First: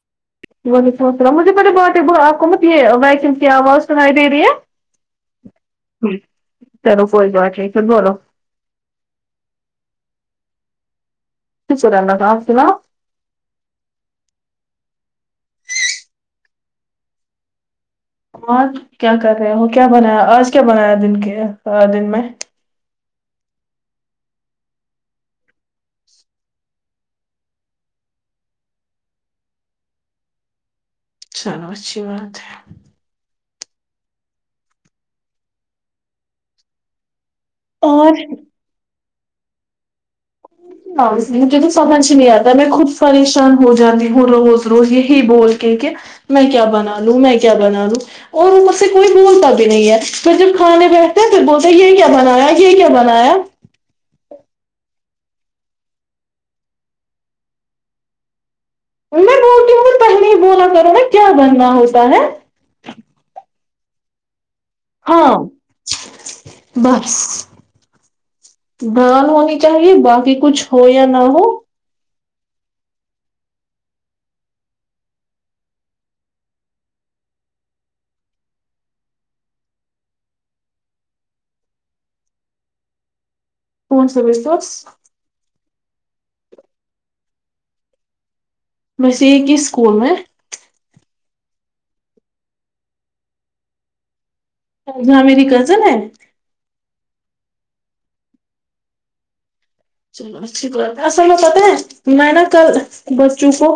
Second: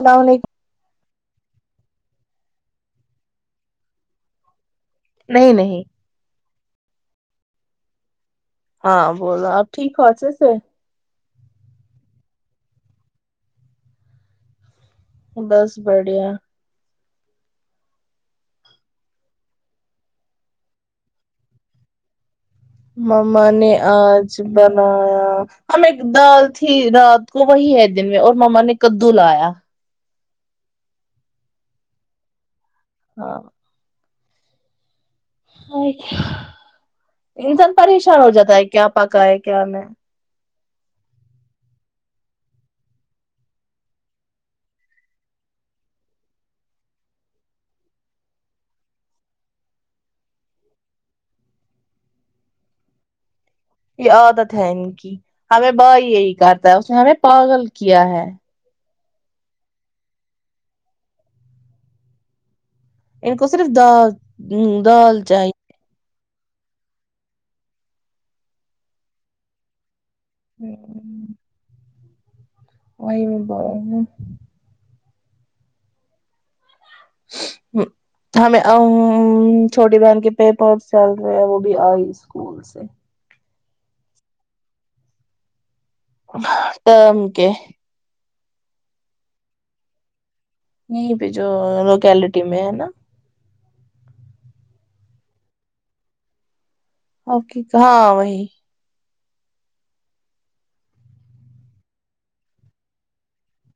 السلام علیکم وعلیکم اس سلم مجھے پہلے بہت ہی گمت یہ ویکسین کیا ہوااز نائبرییا نہیں نہیں تر کوئی گ چ تو بولو ہاں بو آپ ٹھچ سے رہ کا فنا بس بڑھیا آج کیا کر رہے ہو کیا بنایا آج کیا بنایا دن کے دن میں مما نے آج بنایا ہم ایک دال تھی رات کو وہی ہے دن میں اور مما نے کدو لایا چلو اچھی بات ہے ہاں آا انسان اور پریشان ہو جاتا ہے کیا پکا ہے کیا میں مجھے تو سمجھ نہیں آتا میں خود پریشان ہو جاتی ہوں روز روز یہی بول کے کہ میں کیا بنا لوں میں کیا بنا لوں اور وہ مجھ سے کوئی بولتا بھی نہیں ہے پھر جب کھانے بیٹھتے ہیں پھر بولتے یہ کیا بنایا یہ کیا بنایا یہ عادت ہے ان کی ہمیں بائی یہی کرتا ہے اس نے ہمیں پاگل کیا ہے ب بول کرو ن کیا بنا ہوو سیں ان کو صرف د ہوں دال ہاں چاہی بس ڈان ہونی چاہیے باقی کچھ ہو یا نہ ہو وم ب ہمیں چھوٹی بہن کے پیپر چل رہے ہیں وہ بھی آئی اسکول سے پانچاں بج سس ٹرم کے میںسے ایک کہ اسکول میں یہیں جو لوکیلٹی میں ہے نا ہاں میری کزن ہے اک ہاں وہی چلو اچھی بات اصل میں پتاہ ہے میں نا کل بچوں کو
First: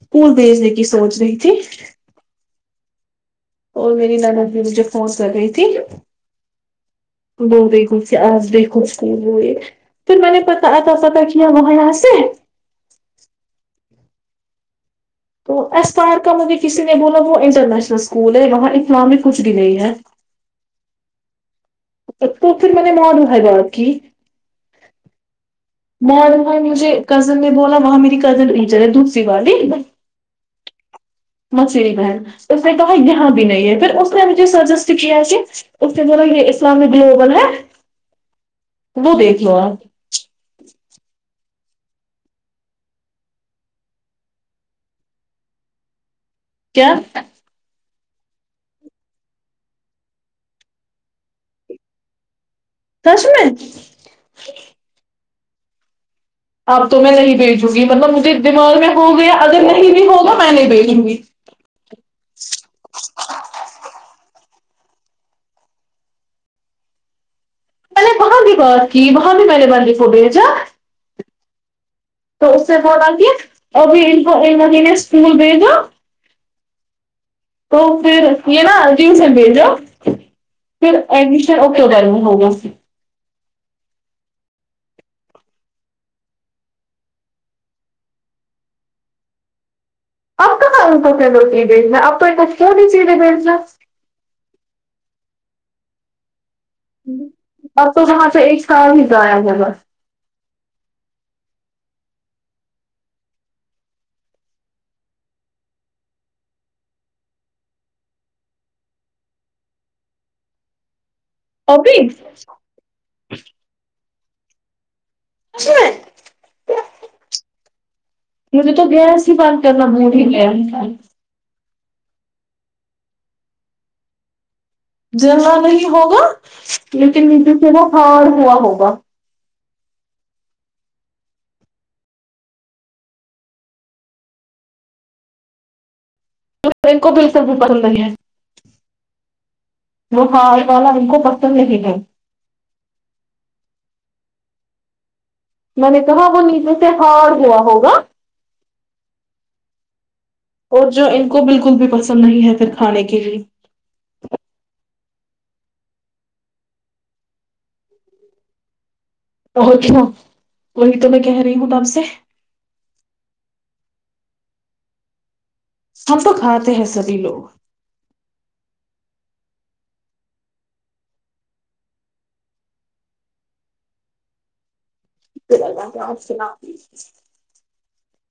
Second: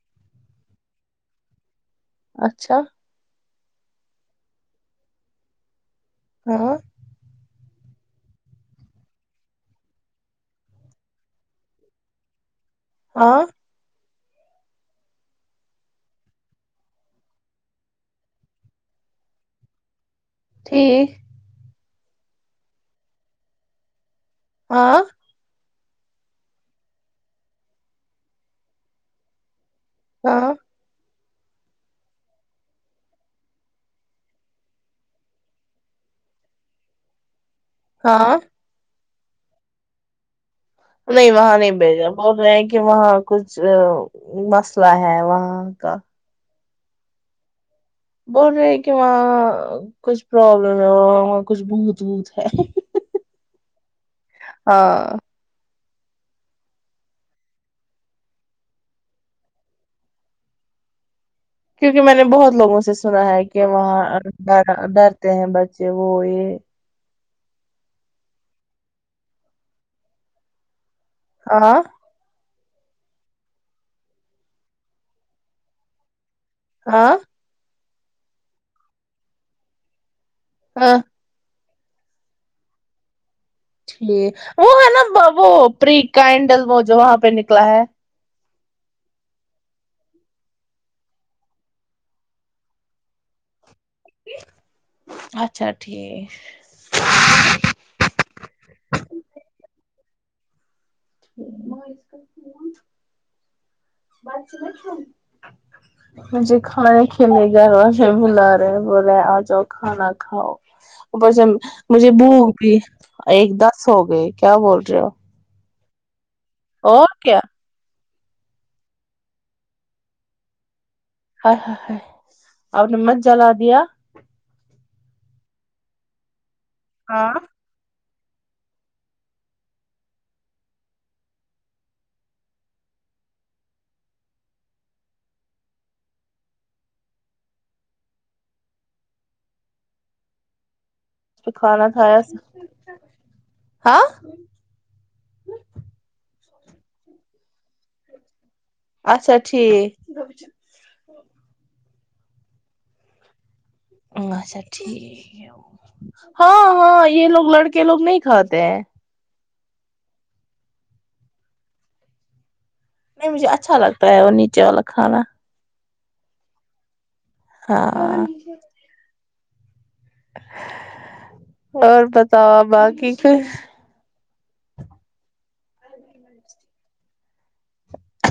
پکول بھیجنے کی سوچ رہی تھی اچھا اور میری نان بھی مجھے فنس کر گئی تھی ہاں ور گ سے آج بھی گس نہیں وہ یہ پھر میں نے پتاہ اتا ستاہ کیا ہو یہ سے ہاں تو ای پر کا مجھے کسی نے بولا وہ انٹرنیشنل اسکول ہے وہاں الامک کچھ بھی نہیں ہے ایک تو پھر میں نے معال ہےائے گا کی ہاں مائی مجھے کزن نے بولا وہاں میری کزنر دھپ سو ہاں مشر ہے اس نے کہا یہاں بھی نہیں ہے پھر اس نے مجھے سجیسٹ کیا ہے کہ اس نے بو یہ اسلامک گلوبل ہے ہاں وہ دیکھ لو آپ نہیں وہاں نہیں بھیجا بول رہے ہیں کہ وہاں کچھ مسئلہ ہے وہاں کا کیا بول رہے ہیں کہ وہاں کچھ پرابلم ہے وہ وہ کچھ بھت ووت ہے سش میں ہاں اب تو میں نہیں بھیجوں گی مطلب مجھے دماغ میں ہو گیا اگر نہیں بھی ہوگا میں نہیں بھیجوں گی کیونکہ میں نے بہت لوگوں سے سنا ہے کہ وہاں ڈر ڈرتے ہیں بچے وہ یہ میں نے وہاں بھی بات کی وہاں بھی میں نے بندیفو بھیجا آاں تو اس سے بعد آ کے ابھی ان کو ان مہینے اسکول بھیجو ہاں تو پھر یہ نا جیم سے بھیجو پھر ہاں ای اوک گرمی ہوگی ٹھ وہ ہے نا وہ پری کینڈل وہ جو وہاں پہ نکلا ہے آپ کہاں اپ لوٹی بھیجنا اب تو اتنا کیوں نہیں چیزیں بیجنا اچھا ٹھیک بب تو وہاں سے ایک سال ہی گایا ہے بس مجھے کھانا رھینے گھر و بلا رہے بولے آ جاؤ کھانا کھاؤ اوپر سے ابھی مجھے بو سچ بھی ایک دس ہو گئی کیا بول رہے ہو اھ اور کیا مجھے تو گیس ہی بد کرنا موڑی گیس ب اور نے مز جلا دیا جیننا نہیں ہوگا ج ت ہاں نجو تھ نا ہار ہوا ہوگا کو بالکل بھی پسند نہیں ہے وہال والا کو بتبیہ ہی کھانا نہیںائ کھایا ہاں میں نے کہا وہ نیچے سے ہار گیا ہوگا اچھا ٹھیک اور جو ان کو بالکل بھی پسند نہیں ہے پھر کھانے کے لی اچھا ٹھیک ہاں ہاں یہ لوگ لڑکے لوگ نہیں کھاتے ہیں اور کیوں وہی تو میں کہہ رہی ہوں آپ سے نہیں مجھے اچھا لگتا ہے وہ نیچے والا کھانا ہم تو کھاتے ہیں سبھی لوگ ہاں اور بتاو باقی کھر وا کہ اس کے نپ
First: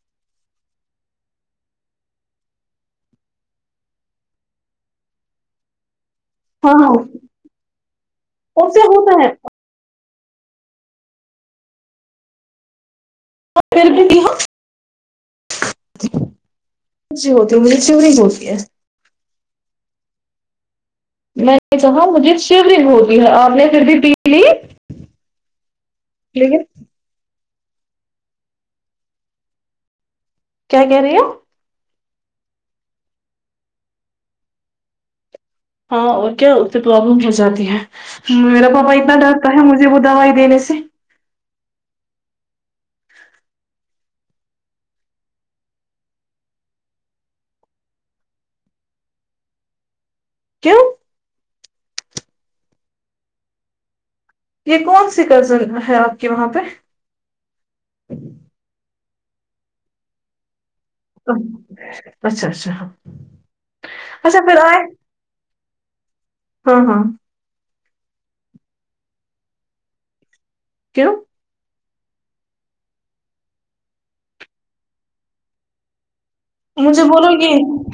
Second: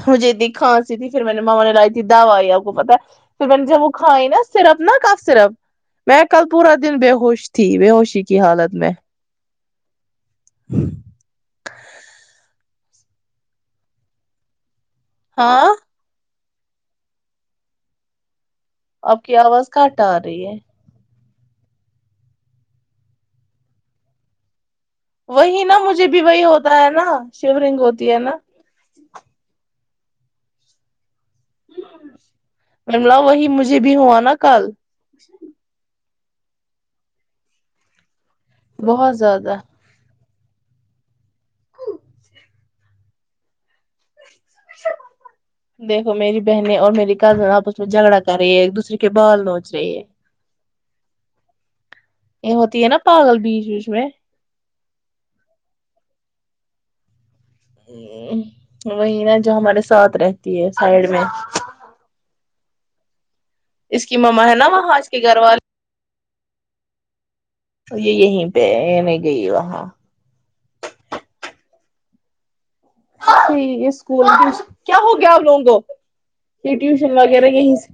مجھے تنی کھانسی تھی پھر میں نے ماما نے لائی تھی دوائی آپ کو پتا پھر میں نے جب وہ کھائی نا سرپ نا کاف سرپ میں کل پورا ہاں ہاں دن بےیہوش تھی بیہوشی کی ان حالت سے میں ہوتا ہے ہاں پیر بھی کی ہ ہاں ی ہوتی مجے چیوری ہوتی ہے آپ کی آواز کاٹ آ رہی ہے میں نے کہا مجھے شو دن ہوتی ہے آپ نے پھر بھی پیلی وہی نا مجھے بھی وہی ہوتا ہے نا شیورنگ ہوتی ہے نا کیا کہہ رہے ہو مملا وہی مجھے بھی ہوا نا کل ہاں اور کیا اتے پرابلم ہو جاتی ہے میر پاپا اتنا بہت ڈرتا زیادہ ہے مجے بھا دنے سے دیکھو میری بہنیں اور میری کزن آپ اس میں جھگڑا کر رہی ہیں ایک دوسرے کے بال نوچ رہی ہے کیوں یہ ہوتی ہے نا پاگل بیچ بیچ میں یہ کون سی کزن ہے آپ کے وہاں پہ ا وہی نا جو ہمارے ساتھ رہتی ہے سائڈ میں اچھا اچھا اس کی مما ہے پھر نا آئے وہاں اس کے گھر والے ہاں ہاں یہ یہیں پہ نہیں گئی وہاں کیوں؟ ی ہے اسکول کیا ہو گیا آپ لوگوں کو یہ مجھے ٹیوشن بولو وغیرہ گی یہیں سے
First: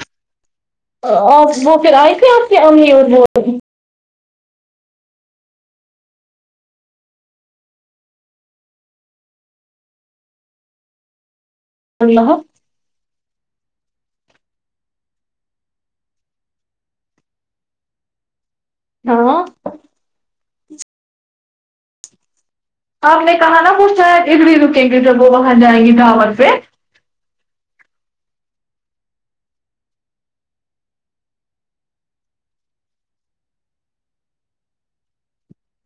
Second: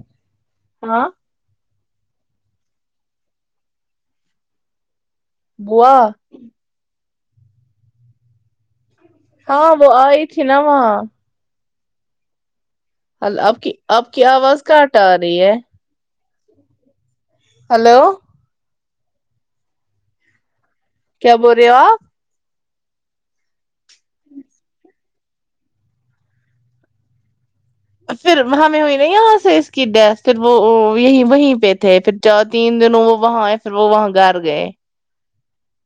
ہاں آ وہ پھر آئے تھے آپ ہممی بوا ہاں وہ آ تھی ن وہ ب رہ ہل آپ کی آپ کی آواز کاٹ آ رہی ہے ہلو ہاں کیا بول رہے ہو آپ آپ نے کہا نا وہ شاید اڈڑ رکیں گے جب وہ وہاں جائیں گی ڈھاور پہ پھر ہمیں ہوئی نا یہاں سے اس کی ڈیتھ پھر وہ یہیں وہیں پہ تھے پھر چ تین دنوں وہ وہاں آئے پھر وہ وہاں گھر گئے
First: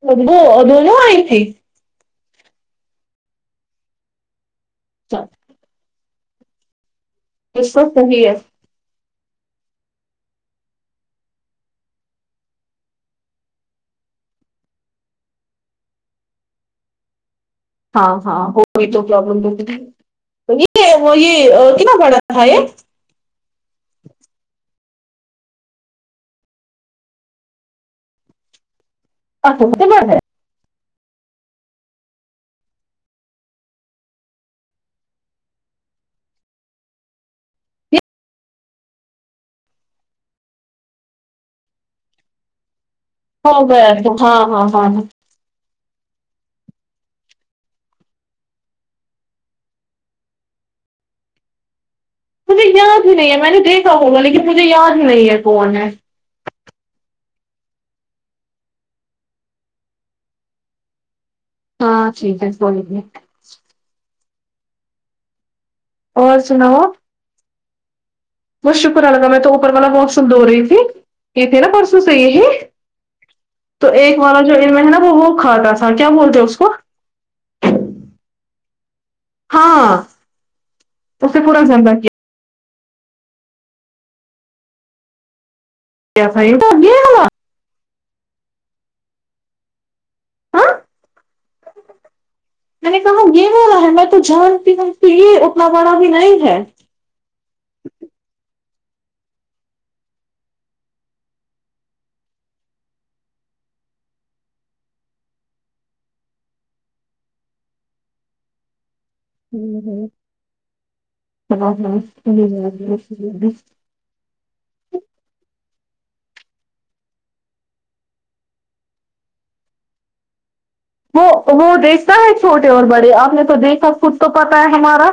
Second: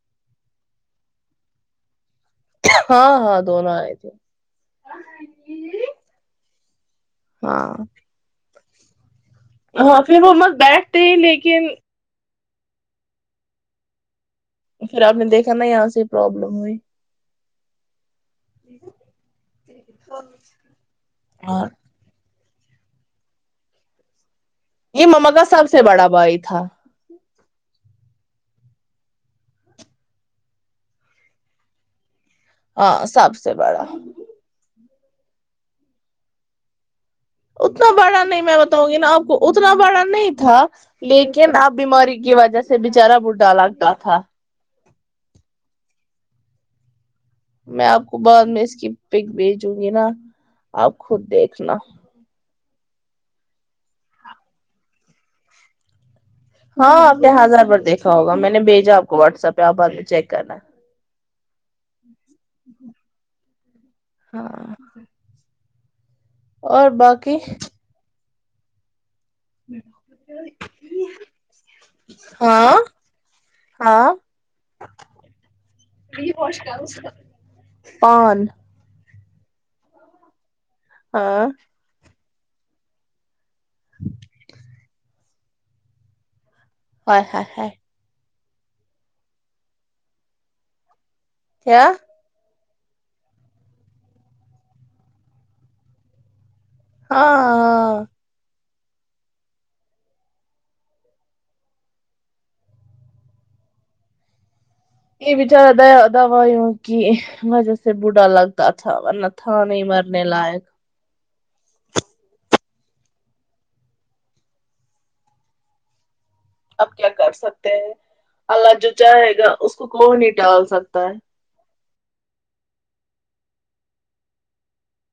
ابو دونوں آئی تھی ہاں ہاں دونوں آئے تھے چل ہاں اس وت صحیح ہے ہاں پھر وہ مت بیٹھتے ہی لیکن پھر آپ نے دیکھا نا یہاں سے پروابلم ہوئی ہاں ہاں ہو گئی تو پرابلم تو تو یہ ہاں یہنا باڑا [inaudible] یہ مما کا سب سے بڑا بھائی تھا آ تو تو ب ہے ہاں سب سے بڑا اتنا بڑا نہیں میں بتاؤں گی نا آپ کو اتنا بڑا نہیں تھا لیکن آپ بیماری کی وجہ سے بچارا بڈھا ہو گیا لگتا تو تھا ہاں ہاں ہاں ہاں میں آپ کو بعد میں اس کی پک بھیجوں گی نا آپ خود دیکھنا مجھے یاد ہی نہیں ہے میں نے دیکھا بلا لیکن مجھے یاد ہی نہیں ہے کون ہے ہاں آپ نے ہزار رپ دیکھا ہوگا میں نے بھیجا آپ کو واٹسپ پہ آپ بد چیک کرنا ہاں جی بس بولیے [inaudible] ہاں اور باقی بہت شکریہ گا میں تو اوپر والا پسن د رہی تھی یہ تھی نا پرسوں سے یہی ہاں تو ہاں ایک والا جو ان میں ہے نا وہ وہ کھا تھاا کیا بولتے ہو اس کو پان ہاں اسے ہاں پورا جا کیا [inaudible] کیاسائی [inaudible] ہاں [inaudible] میں نے کہا یہ والا ہے میں تو جانتی ہوں تو یہ اتنا بڑا بھی نہیں ہے ہاں ہاں یہ بچارا دوائیوں کی وجہ سے بوڑھا لگتا تھا تھان تھا نہیں مرنے لائق ہ ہ ب اب کیا کر سکتے ہیں اللہ جو چاہے گا اس کو کو نہیں ڈال سکتا ہے وہ وہ دس ہے چھوٹے اور بڑے آپ نے تو دیکھا خود تو پتا ہے ہمارا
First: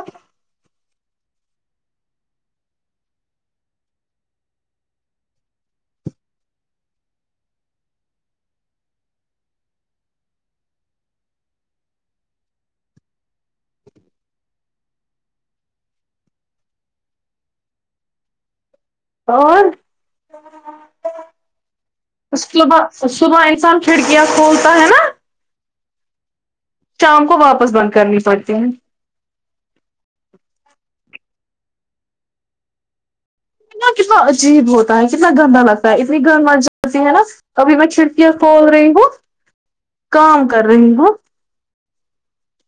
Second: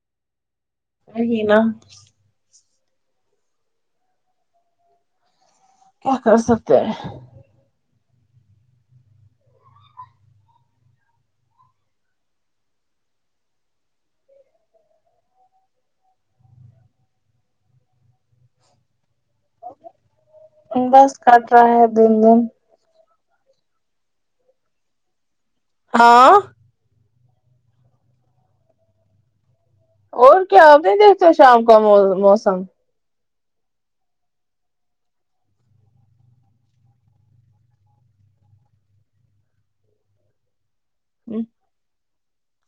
ہے ہی نا [unintelligible] کیا کر سکتے ہیں [unintelligible] اور بس کٹ رہا ہے دن دن تو صبح انسان چھڑکیا کھولتا ہے نا ہاں شام کو واپس بند کرنی پڑتی ہیں اور کیا آپ نہیں شام کا موسم ا کتنا عجیب ہوتا ہے کتنا گندا لگتا ہے اتنی گند م جی ہے نا ابھی میں چھڑکیاں کھول رہی ہوں کام کر رہی ہوں ہی [unintelligible]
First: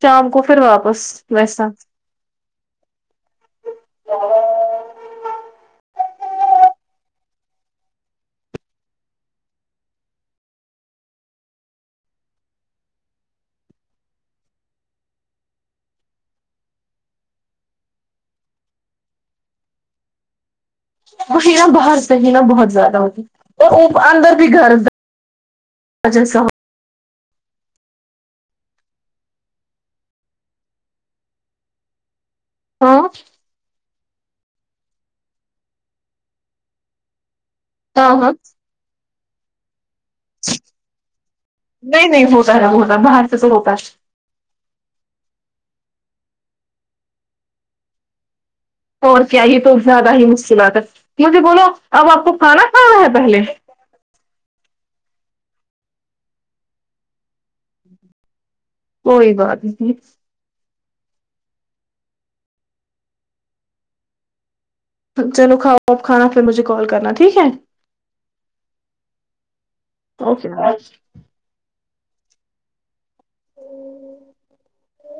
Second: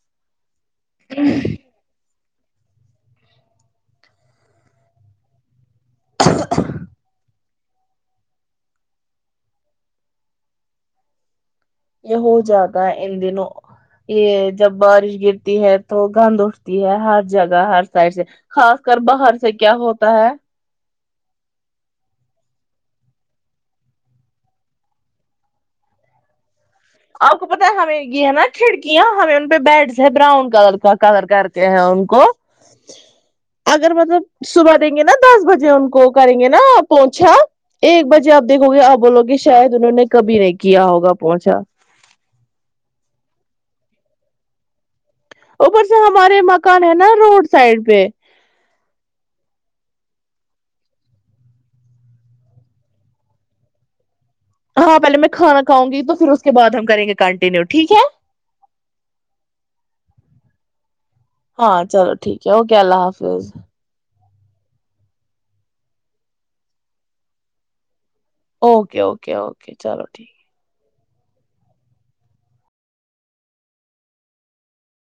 شام کو پ واپس ویس تو [unintelligible] [inaudible] یہ ہو جاتا ہے ان دنوں یہ جب بارش گرتی ہے تو گند اٹھتی ہے ہر جگہ ہر سائڈ سے خاص کر باہر سے کیا ہوتا ہے مشین باہر سے ہی نا بہت زیادہ ہوتی اورو اندر بھی گھر جیسا ہو آپ کو پتا ہے ہمیں یہ ہے نا کھڑکیاں ہمیں ان پہ بیڈس ہے براؤن کلر کا کلر کرتے ہیں ان کو ہاں اگر مطلب صبح دیں گے نا دس بجے ان کو کریں گے نا پہنچھا ایک ہاں ہاں بجے آپ دیکھو گے آپ بولو گے شاید انہوں نے کبھی نہیں کیا ہوگا پہنچا نہیں نہیں ہوتا ہے وہتا باہر سے تو ہوتا ہے اوپر سے ہمارے مکان ہے نا روڈ سائڈ پہ اور کیا یہ تو زیادہ ہی مشکلات ہے مھے بولو اب آپ کو کھانا کھانا ہے پہلے ہاں پہلے میں کھانا کاؤں گی تو پھر اس کے بعد ہم کریں گے کنٹینیو ٹھیک ہے کوئی بات نہیں نہیں ہاں چلو ٹھیک ہے اوکے اللہ حافظ چلو کھاؤ آپ کھانا پھر مجھے کال کرنا ٹھیک ہے اوکے اوکے اوکے چلو ٹھیک ہے اوکے